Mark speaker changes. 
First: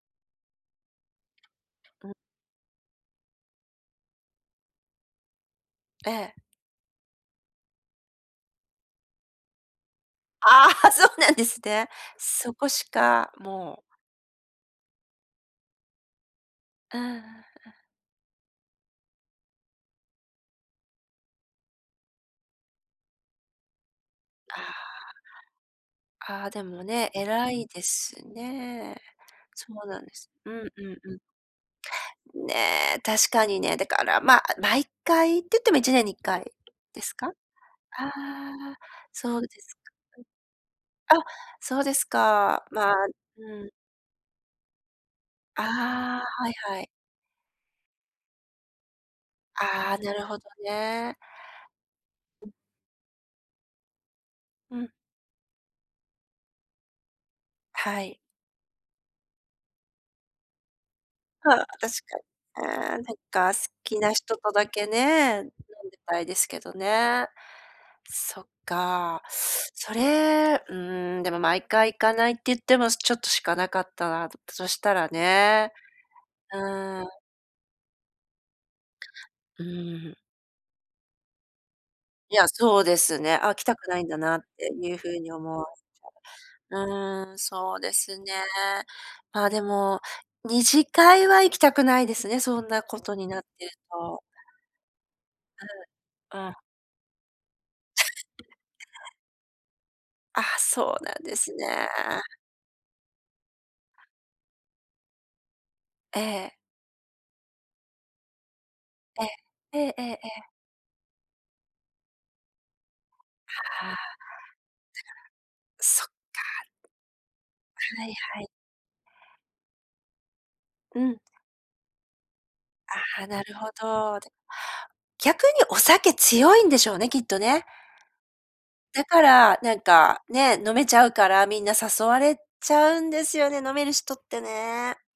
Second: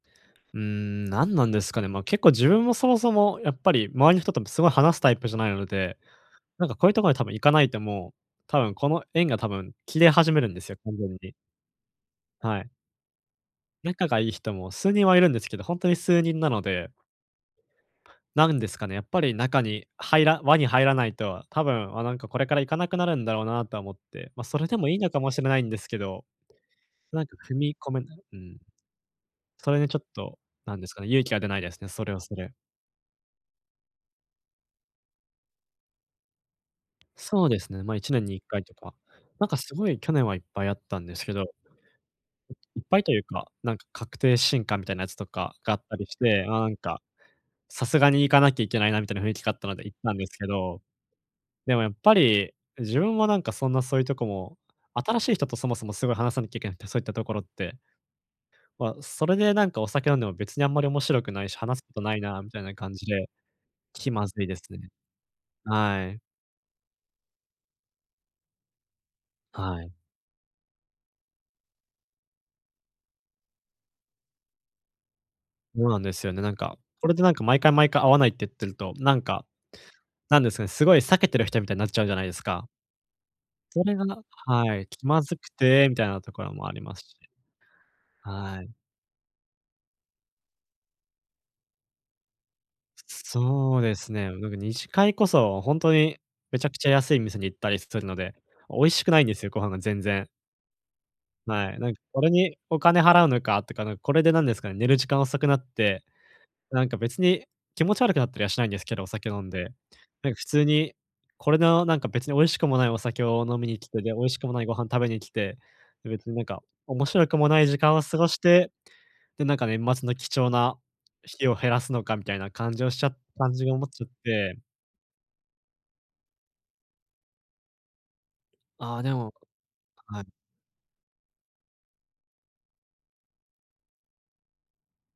Speaker 1: うーん、なんなんですかね、ま、
Speaker 2: ん。
Speaker 1: 結構自分もそもそもやっぱり周りの人とすごい話すタイプじゃないので、
Speaker 2: ええ。
Speaker 1: なんかこういうところに多分行かないともう、多分この縁が多分切れ始めるんで
Speaker 2: あ
Speaker 1: すよ、
Speaker 2: あ、
Speaker 1: 完
Speaker 2: そう
Speaker 1: 全
Speaker 2: な
Speaker 1: に。
Speaker 2: んですね。そ
Speaker 1: は
Speaker 2: こ
Speaker 1: い。
Speaker 2: しかもう
Speaker 1: 仲がいい人も数人はいるんですけど、ほんとに数人なので。
Speaker 2: ああ、あ。
Speaker 1: なんですかね、やっぱり中に入ら輪に入らないと、多分、わ、なんかこれから行かなくなるんだろうなとは思って、ま、そ
Speaker 2: あ
Speaker 1: れでもいいの
Speaker 2: あ。
Speaker 1: かもしれないんですけど。
Speaker 2: ああ、でもね、
Speaker 1: なんか
Speaker 2: 偉
Speaker 1: 踏
Speaker 2: い
Speaker 1: み
Speaker 2: で
Speaker 1: 込めな
Speaker 2: す
Speaker 1: いうん。
Speaker 2: ね。
Speaker 1: そ
Speaker 2: そ
Speaker 1: れ
Speaker 2: う
Speaker 1: でちょ
Speaker 2: なん
Speaker 1: っ
Speaker 2: です
Speaker 1: と、
Speaker 2: うん
Speaker 1: なん
Speaker 2: う
Speaker 1: です
Speaker 2: ん
Speaker 1: かね、
Speaker 2: うん。
Speaker 1: 勇気が出ないですね、それはそれ。
Speaker 2: ね、確かにね、だから、ま、毎回行ってても1年に1回ですか？
Speaker 1: そうですね。ま、い
Speaker 2: あ
Speaker 1: ちねんに1回と
Speaker 2: あ、
Speaker 1: か。
Speaker 2: そう
Speaker 1: なん
Speaker 2: で
Speaker 1: かす
Speaker 2: す
Speaker 1: ごい去年はいっぱいあったん
Speaker 2: か。
Speaker 1: で
Speaker 2: うん。あ、
Speaker 1: すけど。
Speaker 2: そうですか。
Speaker 1: いっ
Speaker 2: まあ
Speaker 1: ぱいというか、
Speaker 2: うん。
Speaker 1: なんか確定新歓みたいなやつとか
Speaker 2: あ
Speaker 1: があったりし
Speaker 2: あ、
Speaker 1: て、
Speaker 2: はい
Speaker 1: あ、なん
Speaker 2: はい。
Speaker 1: か、さすがに行かなきゃいけないなみたいな雰囲気があったので行
Speaker 2: あ
Speaker 1: っ
Speaker 2: あ、
Speaker 1: た
Speaker 2: な
Speaker 1: ん
Speaker 2: る
Speaker 1: です
Speaker 2: ほど
Speaker 1: けど、
Speaker 2: ね。
Speaker 1: でもやっぱり、自分はなんかそんなそういうとこも、
Speaker 2: うん。
Speaker 1: 新しい人とそもそもすごい話さなきゃいけなくて、そういったところって。
Speaker 2: はい。
Speaker 1: ま、それでなんかお酒飲んでも別にあんまり面白くないし、
Speaker 2: ああ、確
Speaker 1: 話すことないなみた
Speaker 2: か
Speaker 1: い
Speaker 2: に、
Speaker 1: な
Speaker 2: ね、
Speaker 1: 感
Speaker 2: なん
Speaker 1: じで、
Speaker 2: か好き
Speaker 1: 気
Speaker 2: な
Speaker 1: ま
Speaker 2: 人
Speaker 1: ずい
Speaker 2: と
Speaker 1: です
Speaker 2: だ
Speaker 1: ね。
Speaker 2: けね、飲んで
Speaker 1: はい。
Speaker 2: たいですけどね。そっか、
Speaker 1: はい。
Speaker 2: それ、うん、でも毎回行かないって言ってもちょっとしかなかったら、そしたらね
Speaker 1: そうなんですよね。なん
Speaker 2: う
Speaker 1: か、
Speaker 2: ーん。
Speaker 1: これでなんか毎回毎回会わないってってると、なんか、
Speaker 2: うーん。
Speaker 1: なんですかね、すごい避けてる人みたいになっちゃうじゃないで
Speaker 2: い
Speaker 1: す
Speaker 2: や、
Speaker 1: か？
Speaker 2: そうですね。あ、来た
Speaker 1: そ
Speaker 2: く
Speaker 1: れ
Speaker 2: な
Speaker 1: が
Speaker 2: いんだ
Speaker 1: な
Speaker 2: なって
Speaker 1: はい、
Speaker 2: いう
Speaker 1: 気
Speaker 2: ふう
Speaker 1: ま
Speaker 2: に
Speaker 1: ずく
Speaker 2: 思う
Speaker 1: てみたいなところもありますし。
Speaker 2: うん、そうですね。
Speaker 1: はい。
Speaker 2: まあ、でも、二次会は行きたくないですね、そんなことになってる
Speaker 1: そうです
Speaker 2: と。
Speaker 1: ね。なんか二次会こそ
Speaker 2: はい、
Speaker 1: ほんとにめ
Speaker 2: あ。
Speaker 1: ちゃくちゃ安い店に行ったりするので、美味しくないんですよ、ご飯が全然。
Speaker 2: あ、そうなんです
Speaker 1: はい、なんか、
Speaker 2: ね。
Speaker 1: これにお金払うのかとか、なん、これでなんですかね、寝る時間遅くなって、
Speaker 2: ええ。
Speaker 1: なんか別に気持ち悪くなったりはしないんですけど、お
Speaker 2: ええ、
Speaker 1: 酒を飲んで、
Speaker 2: えええええ
Speaker 1: なんか
Speaker 2: え。
Speaker 1: 普通にこれのなんか別に美味しくもないお酒を飲みに来
Speaker 2: はあ。じゃあ、
Speaker 1: て、で、美味しくもないご飯食べに来て、
Speaker 2: そっか。
Speaker 1: 別になんか面白くもない時間を
Speaker 2: はい
Speaker 1: 過ごし
Speaker 2: はい。
Speaker 1: て、で、なんか年末の貴重な
Speaker 2: うん。
Speaker 1: しきを減らすのかみたいな感じをしちゃ
Speaker 2: ああ、な
Speaker 1: 感
Speaker 2: る
Speaker 1: じ
Speaker 2: ほ
Speaker 1: に思っちゃっ
Speaker 2: ど。だ
Speaker 1: て。
Speaker 2: 逆にお酒強いんでしょうね、きっとね。
Speaker 1: ああ、
Speaker 2: だ
Speaker 1: で
Speaker 2: か
Speaker 1: も
Speaker 2: ら、なんか、
Speaker 1: はい。
Speaker 2: ね、飲めちゃうから、みんな誘われちゃうんですよね、飲める人ってね。